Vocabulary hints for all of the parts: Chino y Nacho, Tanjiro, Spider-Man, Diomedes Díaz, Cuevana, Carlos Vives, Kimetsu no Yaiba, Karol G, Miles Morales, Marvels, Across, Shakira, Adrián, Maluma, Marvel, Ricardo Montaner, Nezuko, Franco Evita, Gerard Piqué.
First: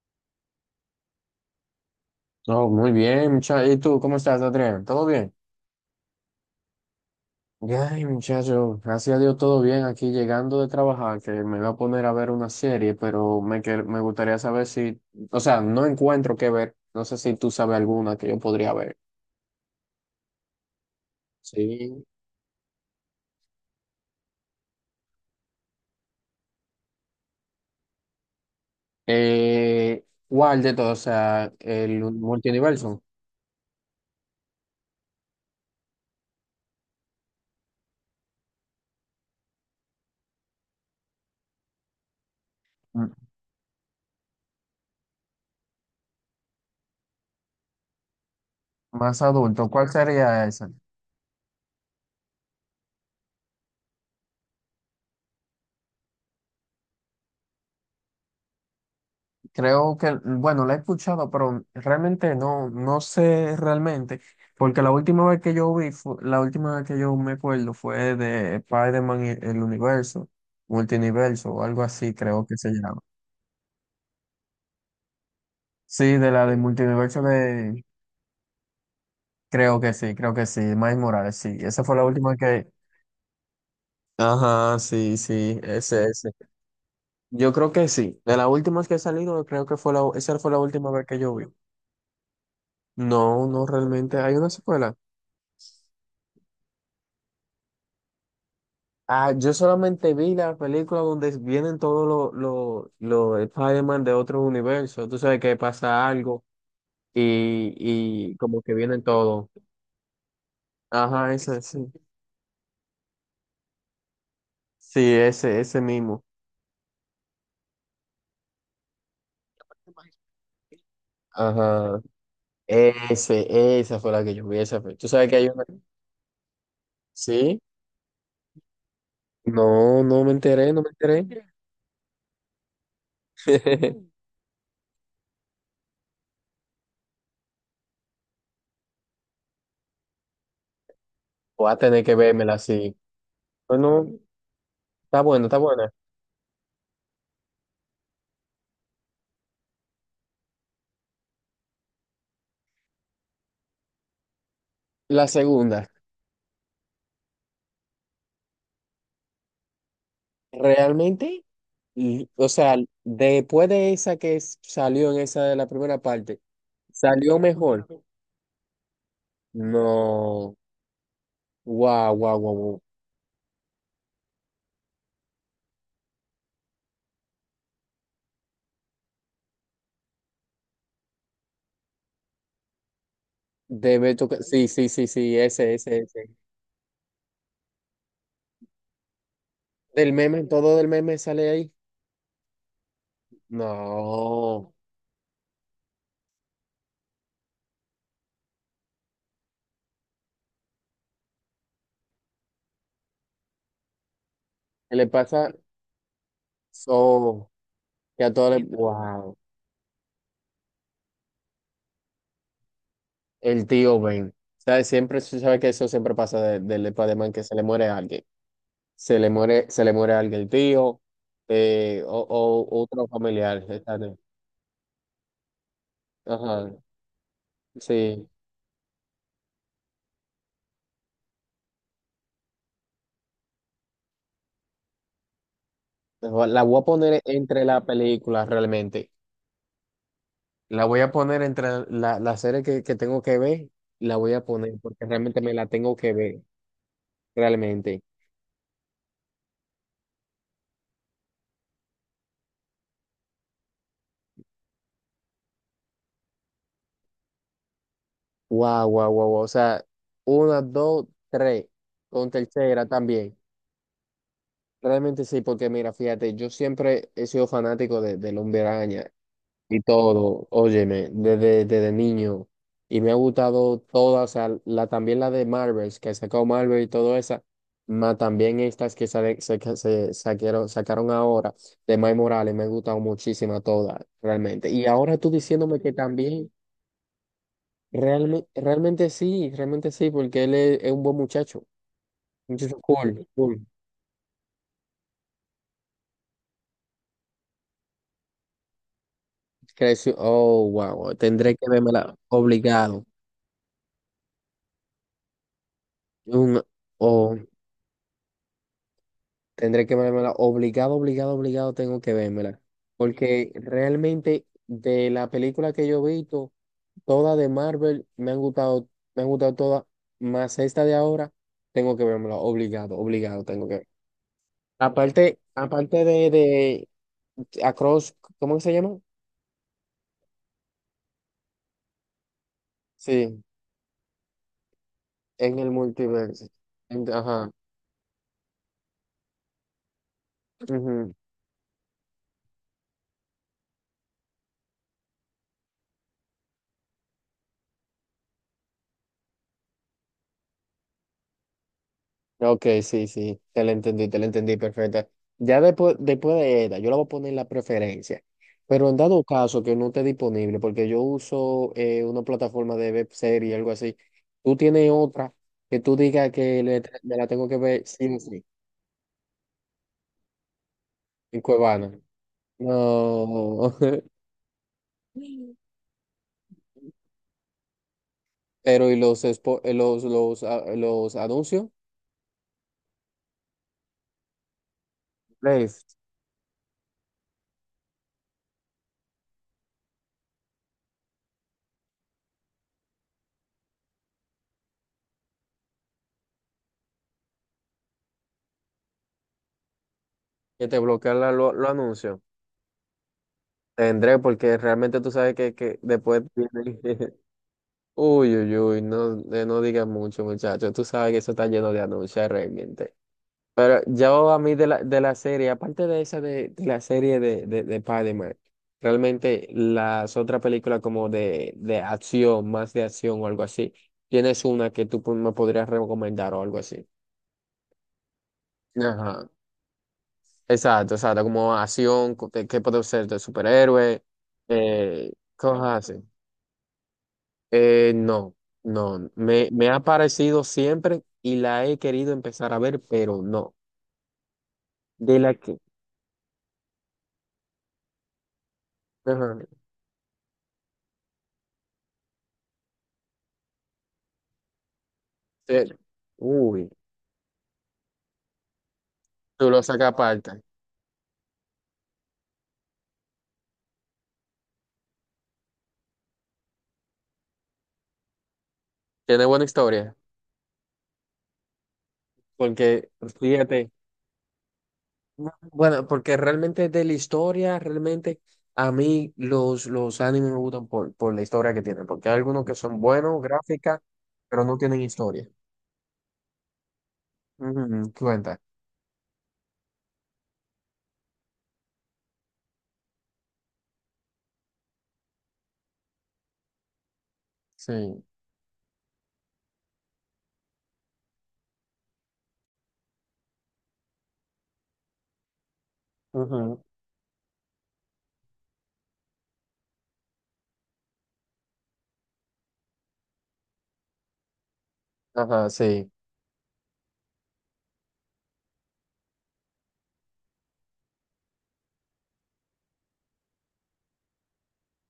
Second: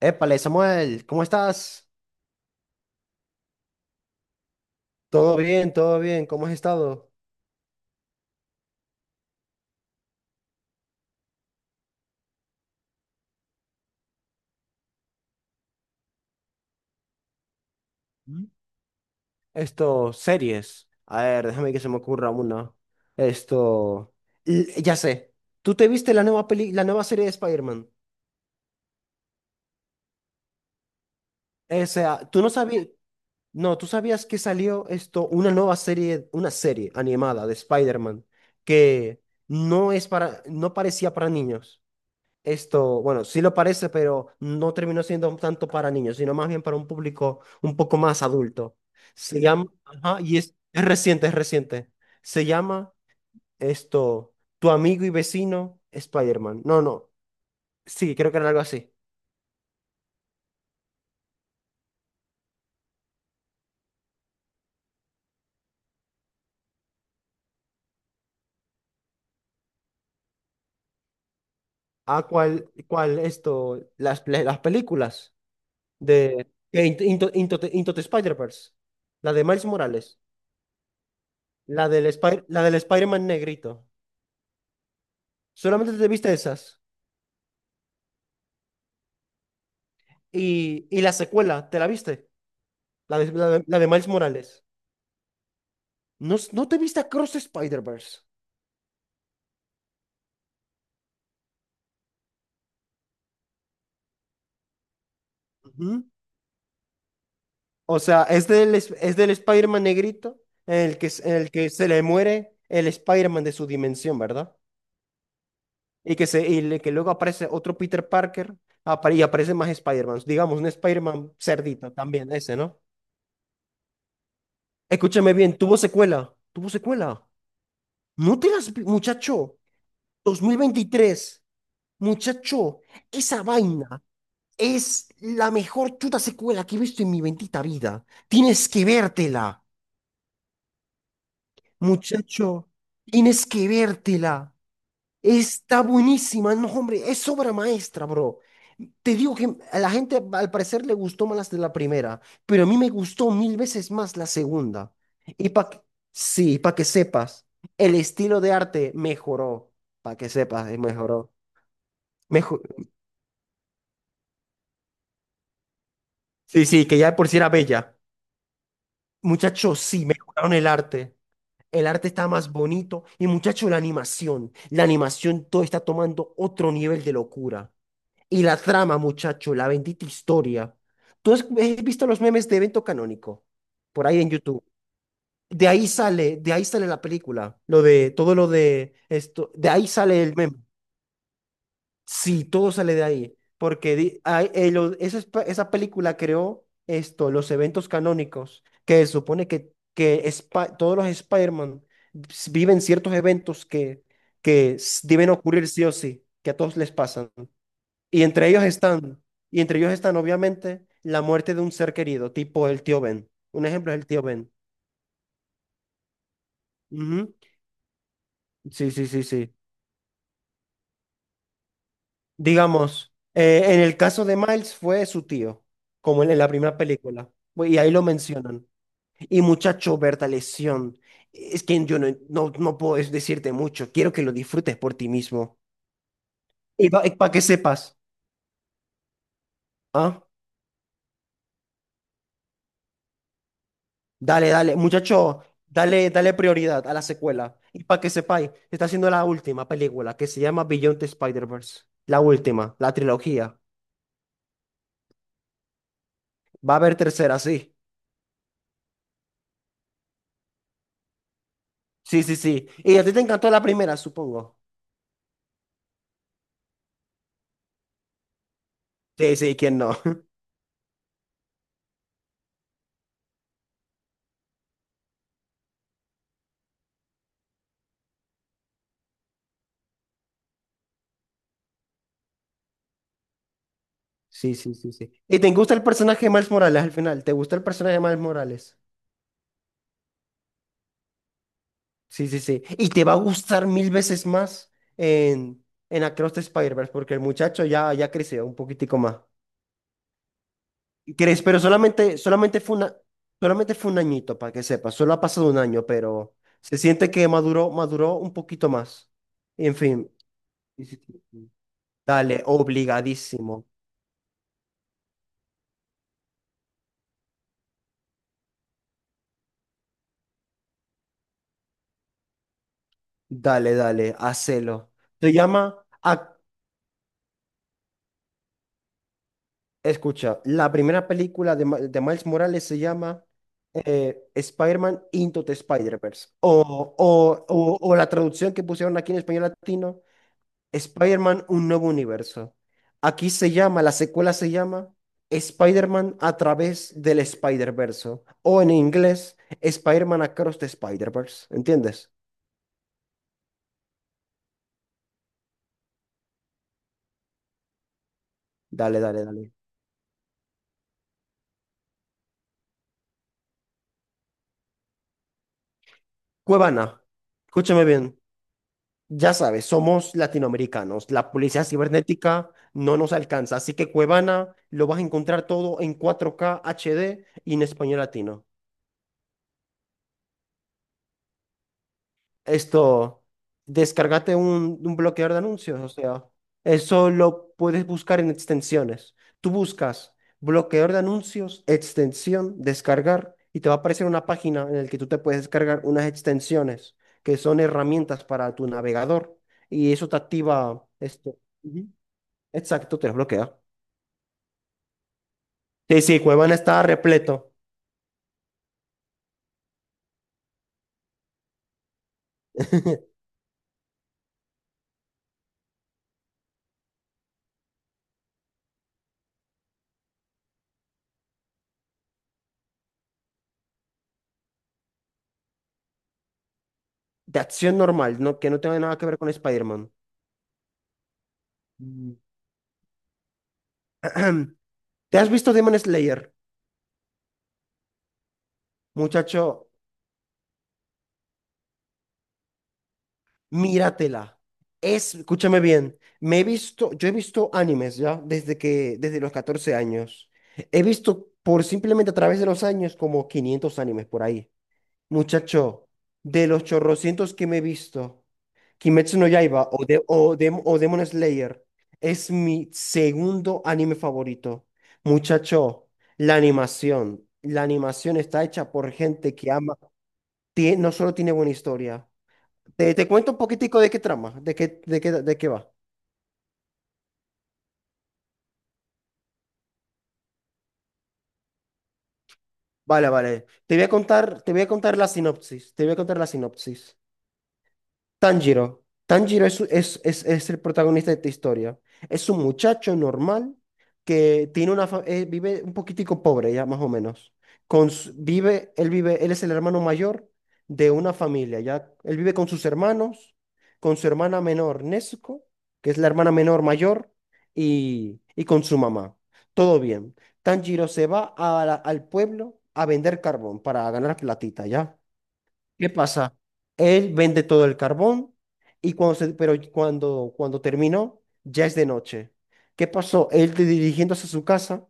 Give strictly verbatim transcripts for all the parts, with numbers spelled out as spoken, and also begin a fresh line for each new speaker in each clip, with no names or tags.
Épale, Samuel, ¿cómo estás?
No, muy bien, muchacho. ¿Y tú cómo estás, Adrián? ¿Todo bien?
Todo bien, todo bien, ¿cómo has estado?
Ay, muchacho, gracias a Dios todo bien aquí llegando de trabajar, que me voy a poner a ver una serie, pero me, que- me gustaría saber si, o sea, no encuentro qué ver. No sé si tú sabes alguna que yo
¿Mm?
podría ver.
Esto, series. A ver, déjame que se me
Sí.
ocurra una. Esto, l- ya sé. ¿Tú te viste la nueva peli, la nueva serie de Spider-Man?
Eh, ¿cuál de todos? O sea,
O
el
sea, tú no sabías,
multiverso.
no, tú sabías que salió esto, una nueva serie, una serie animada de Spider-Man que no es para, no parecía para niños. Esto, bueno, sí lo parece, pero no terminó siendo tanto para niños, sino más bien para un público un poco más adulto.
Más
Se llama,
adulto, ¿cuál
ajá, y
sería
es,
esa?
es reciente, es reciente. Se llama esto, Tu amigo y vecino Spider-Man. No, no, sí, creo que era algo así.
Creo que, bueno, la he escuchado, pero realmente no, no sé realmente, porque la última vez que yo vi, fu- la última vez que yo me acuerdo fue de Spider-Man y el universo, multiverso o algo así,
Ah,
creo que
¿cuál,
se llama.
cuál esto? Las, pe- las películas
Sí, de la
de
del
de Into,
multiverso
Into- Into the
de,
Into the Spider-Verse. La de Miles
creo que sí,
Morales.
creo que sí, Miles Morales, sí, esa
La
fue la
del,
última
Spy- la
que...
del Spider-Man negrito.
Ajá, sí, sí,
¿Solamente
ese,
te
ese.
viste esas?
Yo creo que sí, de las últimas que he salido, creo que fue la, esa fue la
Y,
última
y
vez
la
que yo vi.
secuela, ¿te la viste? La de,
No,
la de,
no
la de Miles
realmente, hay una
Morales.
secuela.
¿No, no te viste Cross Spider-Verse?
Ah, yo solamente vi la película donde vienen todos los los los Spider-Man de otros universos. Tú sabes que
Ujú.
pasa algo y,
O sea,
y
es
como que
del, es
vienen
es del
todos.
Spider-Man negrito en el que, s-
Ajá,
en el
ese,
que se
sí.
le muere el Spider-Man de su dimensión, ¿verdad?
Sí, ese, ese
Y
mismo.
que, se, y le- que luego aparece otro Peter Parker apare- y aparece más Spider-Man. Digamos, un Spider-Man cerdito
Ajá.
también, ese, ¿no?
Ese, esa fue la que yo vi, esa fue. Tú sabes
Escúchame
que hay
bien,
una.
tuvo secuela, tuvo secuela.
Sí.
No te las... vi- Muchacho,
No, no me enteré, no me enteré.
dos mil veintitrés, muchacho, esa vaina. Es la mejor chuta secuela que he visto en mi bendita vida. Tienes que vértela,
Voy a tener que vérmela
muchacho.
así.
Tienes que
Bueno,
vértela.
está bueno, está
Está
buena.
buenísima. No, hombre, es obra maestra, bro. Te digo que a la gente al parecer le gustó más las de la primera, pero a mí me gustó mil veces más la segunda.
La
Y para que,
segunda,
sí, para que sepas, el estilo de arte mejoró. Para que sepas, eh, mejoró.
realmente. Y, o
Mejo-
sea, después de esa que s- salió en esa de la primera parte,
sí, sí, que ya de por si
¿salió
era
mejor?
bella. Muchachos, sí, mejoraron
No.
el arte. El arte
Guau,
está
guau,
más
guau, guau.
bonito y muchacho, la animación, la animación todo está tomando otro nivel de locura. Y la trama, muchacho, la bendita historia. ¿Tú has has visto los memes de evento canónico? Por
Debe
ahí en
tocar.
YouTube.
Sí, sí, sí, sí,
De
ese,
ahí
ese, ese.
sale, de ahí sale la película, lo de todo lo de esto, de ahí
Del
sale el
meme,
meme.
todo del meme sale ahí.
Sí, todo sale de ahí, porque di- hay- eh,
No.
lo- esa, es- esa película creó esto, los eventos canónicos, que se supone que, que Spi- todos los Spider-Man s- viven ciertos eventos que, que
¿Qué le
s- deben
pasa?
ocurrir sí o sí, que a todos les pasan.
So,
Y
que a
entre
todos
ellos
les.
están,
Wow.
y entre ellos están obviamente la muerte de un ser querido, tipo el tío Ben.
El
Un ejemplo es
tío
el tío
Ben.
Ben.
¿Sabes? Siempre, sabes que eso siempre pasa de- del Spider-Man,
Ujú.
que se le muere a alguien.
Sí, sí,
Se
sí,
le
sí.
muere, se le muere a alguien el tío, eh, o, o otro
Digamos, eh,
familiar.
en
Está
el
bien.
caso de Miles fue su tío, como en, en la
Ajá.
primera película, y ahí lo
Sí,
mencionan. Y muchacho, Bertalesión, es que yo no, no, no puedo es- decirte mucho, quiero que lo disfrutes por ti mismo.
la voy a
Y
poner
para que
entre la
sepas,
película realmente.
¿ah?
La voy a poner entre la, la serie que, que tengo que ver, la voy a
Dale,
poner
dale,
porque realmente
muchacho,
me la tengo
dale,
que
dale
ver,
prioridad a la secuela. Y para
realmente.
que sepáis, se está haciendo la última película que se llama Beyond the Spider-Verse. La última, la trilogía. Va a haber tercera, sí.
Guau, guau, guau, guau. O sea, una, dos, tres,
Sí,
con
sí, sí.
tercera
Y a ti te
también.
encantó la primera, supongo.
Realmente sí, porque mira, fíjate, yo siempre he sido fanático de, del Hombre Araña.
Sí, sí, ¿quién
Y
no?
todo, óyeme, desde, desde niño. Y me ha gustado todas, o sea, la, también la de Marvels, que sacó Marvel y todo esa, más también estas que sale- se, que se saquieron- sacaron ahora de Miles Morales, me ha gustado muchísimo todas,
Sí,
realmente.
sí,
Y
sí, sí.
ahora tú
¿Y te gusta
diciéndome
el
que
personaje de Miles
también,
Morales al final? ¿Te gusta el personaje de Miles
realmente,
Morales?
realmente sí, realmente sí, porque él es, es un buen muchacho.
Sí, sí, sí.
Muchacho
Y te va a
cool, cool.
gustar mil veces más en, en Across the Spider-Verse, porque el muchacho ya, ya creció un poquitico más.
Creció, oh, wow,
¿Crees?
tendré
Pero
que verla
solamente, solamente fue una,
obligado.
solamente fue un añito, para que sepas. Solo ha pasado un año, pero
Un,
se siente que
oh,
maduró, maduró un poquito más. En
tendré que
fin.
vérmela.
Sí,
Obligado,
sí, sí,
obligado,
sí.
obligado tengo que
Dale,
vérmela. Porque
obligadísimo.
realmente de la película que yo he visto, todas de Marvel me han gustado, me han gustado todas, más esta de ahora, tengo que vérmela. Obligado, obligado tengo que
Dale,
ver.
dale, hacelo. Se
Aparte,
llama.
aparte de, de Across, ¿cómo que se llama?
Escucha, la primera película de, Ma- de Miles Morales se llama,
Sí,
eh, Spider-Man Into the
en el
Spider-Verse.
multiverso.
O,
En-
o,
ajá.
o- o la traducción que pusieron aquí en español latino,
Ujú.
Spider-Man Un Nuevo Universo. Aquí se llama, la secuela se llama Spider-Man a través del Spider-Verse. O en inglés, Spider-Man Across the Spider-Verse. ¿Entiendes?
Ok, sí, sí, te la entendí, te la entendí, perfecta. Ya después, después de ella, yo la voy a poner en la preferencia. Pero en
Dale,
dado
dale, dale.
caso que no esté disponible, porque yo uso eh, una plataforma de web serie, algo así, tú tienes otra que tú digas que le-
Cuevana,
me la tengo que
escúchame
ver sí o
bien.
sí,
Ya sabes, somos latinoamericanos. La
en
policía
Cuevana.
cibernética no nos alcanza. Así
No.
que Cuevana lo vas a encontrar todo en cuatro K H D y en español latino.
Pero y los, expo- eh, los, los, ah, los anuncios,
Esto, Descárgate un, un bloqueador de anuncios.
Place,
O sea, eso lo puedes buscar en extensiones. Tú buscas bloqueador de anuncios, extensión, descargar, y te va a aparecer una página en la que tú te puedes descargar unas extensiones que son herramientas para tu navegador. Y eso te
que te
activa
bloquean la-
esto.
lo- los anuncios.
Exacto, te los bloquea.
Tendré, porque realmente tú sabes que, que
Sí, sí,
después
Cuevana
viene.
estaba repleto.
Uy, uy, uy, no, eh, no digas mucho, muchacho. Tú sabes que eso está lleno de anuncios realmente. Pero yo a mí de la, de la serie, aparte de esa de, de la serie de, de, de Spider-Man, realmente las otras películas como de, de acción, más de acción o algo así, tienes una que tú po- me podrías recomendar o algo así.
De acción normal, ¿no? Que no tenga nada que ver
Ajá.
con Spider-Man.
Exacto, exacto, como acción,
Mm,
co- de- que puede ser de superhéroe, eh,
¿Te has visto Demon
cosas así.
Slayer?
Eh, no, no, me, me
Muchacho,
ha parecido siempre y la he querido empezar a ver, pero no.
míratela. Es,
De la que.
escúchame bien, me he visto, yo he visto animes ya desde que, desde los
Ajá.
catorce años. He visto por simplemente a través de los años como quinientos animes por ahí.
eh,
Muchacho, de los
uy,
chorrocientos que me he visto. Kimetsu no
tú lo
Yaiba o,
sacas
de, o,
aparte.
Dem- o Demon Slayer es mi segundo anime favorito. Muchacho, la animación. La animación está hecha por
Tiene
gente
buena
que ama.
historia,
tie- no solo tiene buena historia.
porque
Te, te cuento un
fíjate,
poquitico de qué trama, de qué, de qué, de qué va.
bueno, porque realmente de la historia, realmente a mí los, los animes me gustan por, por la historia que tienen, porque hay algunos que son
Vale,
buenos,
vale. Te
gráficas,
voy a contar,
pero
te
no
voy a
tienen
contar la
historia.
sinopsis. Te voy a contar la sinopsis.
Ujú, cuenta.
Tanjiro. Tanjiro es, es, es, es el protagonista de esta historia. Es un muchacho normal que tiene una fa- eh, vive un poquitico pobre ya, más o menos. Con,
Sí.
su- vive, él vive, él es el hermano mayor de una familia, ya. Él vive con sus hermanos, con su hermana menor, Nezuko, que es la hermana
Ujú,
menor mayor, y, y con su mamá. Todo bien. Tanjiro se va a la- al pueblo a vender carbón para ganar platita, ya.
ajá,
¿Qué
sí.
pasa? Él vende todo el carbón y cuando se- pero cuando, cuando terminó, ya es de noche. ¿Qué pasó? Él de- dirigiéndose a su casa,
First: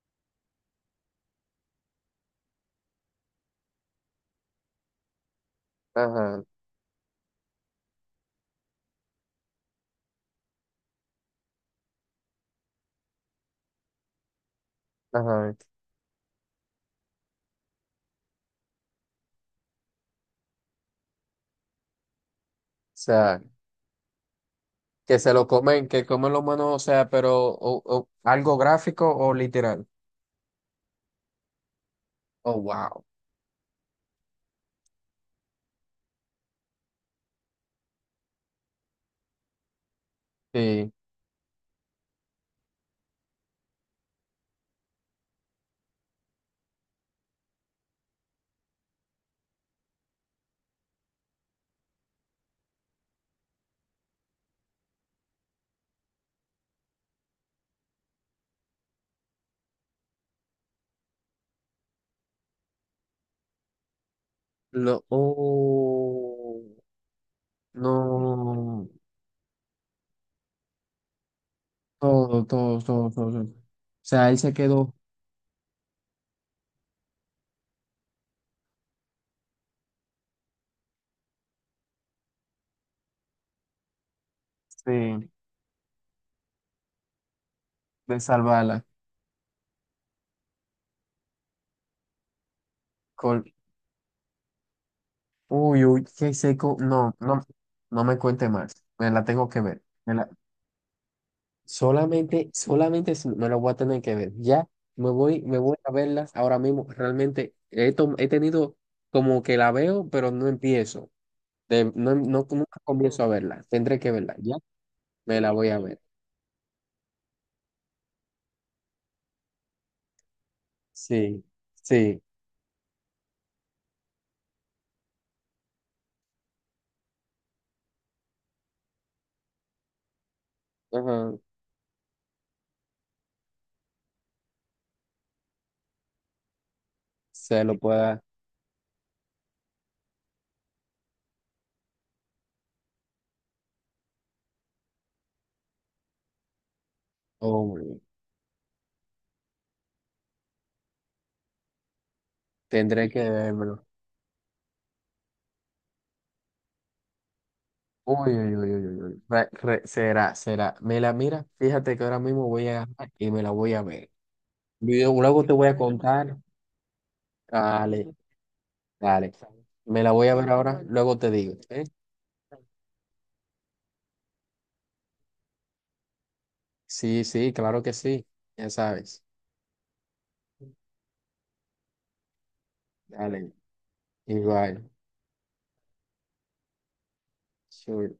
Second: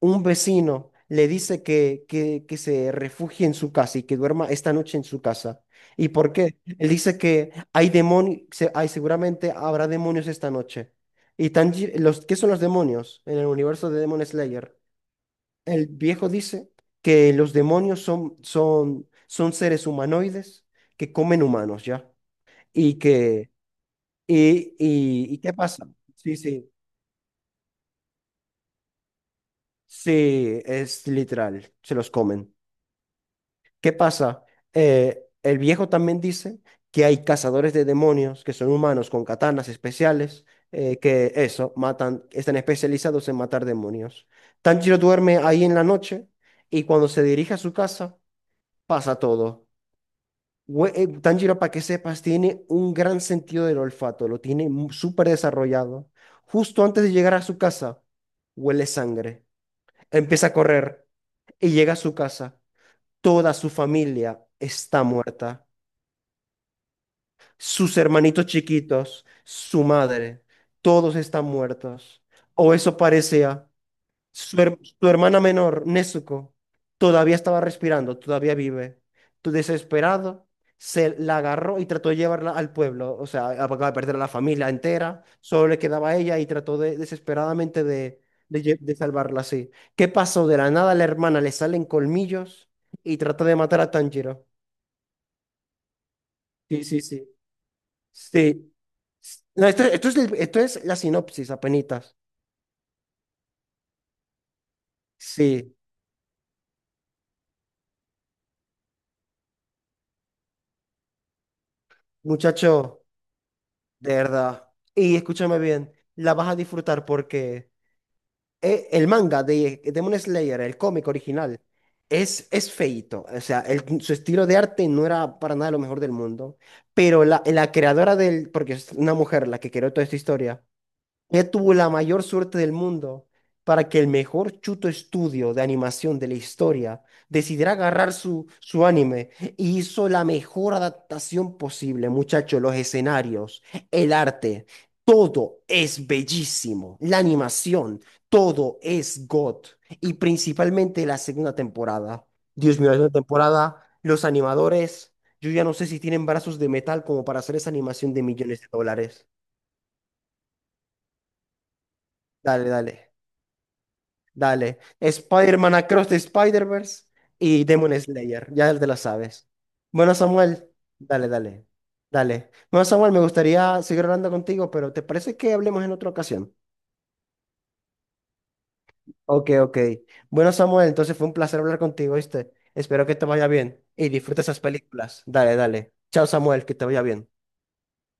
un vecino le dice que, que, que se refugie en su casa y que duerma esta noche en su casa. ¿Y por
Ajá,
qué? Él dice que hay demonios, hay, seguramente habrá demonios esta noche. Y tan, los, ¿qué son los demonios en el universo de Demon Slayer?
ajá. O
El viejo dice que los demonios son, son, son seres humanoides que comen humanos, ¿ya? Y
sea.
que, y,
Que se
y, ¿Y
lo
qué pasa?
comen, que comen
Sí,
los humanos,
sí,
o sea, pero o- o algo gráfico o literal.
sí, es literal, se los comen.
Oh, wow.
¿Qué pasa? Eh, el viejo también dice que hay cazadores de demonios que son humanos con katanas especiales,
Sí.
eh, que eso, matan, están especializados en matar demonios. Tanjiro duerme ahí en la noche y cuando se dirige a su casa pasa todo. Güe- eh, Tanjiro, para que sepas, tiene un gran sentido del olfato, lo tiene mu- súper desarrollado. Justo antes de llegar a su casa, huele sangre, empieza a correr y llega a su casa. Toda su familia está
Lo,
muerta,
oh,
sus hermanitos
no.
chiquitos, su madre, todos están muertos.
Todo,
O
todo,
eso
todo, todo, todo. O
parecía.
sea, él se
Su, her-
quedó
su hermana menor, Nezuko, todavía estaba respirando, todavía vive. Tu desesperado se la agarró y trató de llevarla al pueblo. O sea, acaba de perder a la familia entera,
sí,
solo le quedaba a ella y trató de, desesperadamente
de
de, de, lle-
salvarla.
de salvarla así. ¿Qué pasó? De la nada a la hermana le salen colmillos y trata
Col-
de matar a Tanjiro.
uy, uy, qué seco.
Sí, sí,
No,
sí.
no, no me cuente
Sí.
más. Me la
S-
tengo que
No,
ver.
esto, esto
Me
es,
la-
el- esto es la sinopsis, apenitas.
solamente, solamente si me lo voy a tener que ver. Ya me voy, me
Sí,
voy a verlas ahora mismo. Realmente he, tom- he tenido como que la veo, pero no empiezo. De- no, em, no- nunca
muchacho.
comienzo a verla. Tendré que
De
verla. Ya
verdad. Y
me la
escúchame
voy a
bien,
ver.
la vas a disfrutar porque eh, el manga de Demon Slayer, el cómic
Sí,
original,
sí.
es, es feíto. O sea, el- su estilo de arte no era para nada lo mejor del mundo. Pero la, la creadora del, porque es una mujer la que creó toda esta historia,
Ajá,
ella tuvo la mayor suerte del mundo para que el mejor chuto estudio de animación de la historia
se
decidiera
lo
agarrar
pueda.
su, su anime y hizo la mejor adaptación posible, muchachos. Los escenarios, el arte, todo es bellísimo. La
Hombre,
animación, todo es God. Y principalmente la segunda temporada. Dios mío, la
tendré
segunda
que
temporada,
vérmelo.
los animadores, yo ya no sé si tienen brazos de metal como para hacer esa animación de
Uy, uy,
millones de
uy, uy, uy, uy.
dólares.
Re- re- será, será. Me la mira. Fíjate que ahora mismo voy
Dale,
a agarrar
dale.
y me la voy a ver.
Dale.
Luego luego te voy
Spider-Man
a
Across the
contar.
Spider-Verse y Demon
Dale.
Slayer. Ya te la
Dale,
sabes.
me la
Bueno,
voy a ver
Samuel,
ahora, luego
dale,
te digo,
dale.
¿eh?
Dale. Bueno, Samuel, me gustaría seguir hablando contigo, pero ¿te parece que hablemos en otra ocasión?
Sí, sí, claro que sí, ya sabes.
Ok, ok. Bueno, Samuel, entonces fue un placer hablar contigo, ¿viste? Espero que te vaya
Dale,
bien y disfruta esas
igual.
películas. Dale, dale. Chao, Samuel, que te vaya bien.
Sure.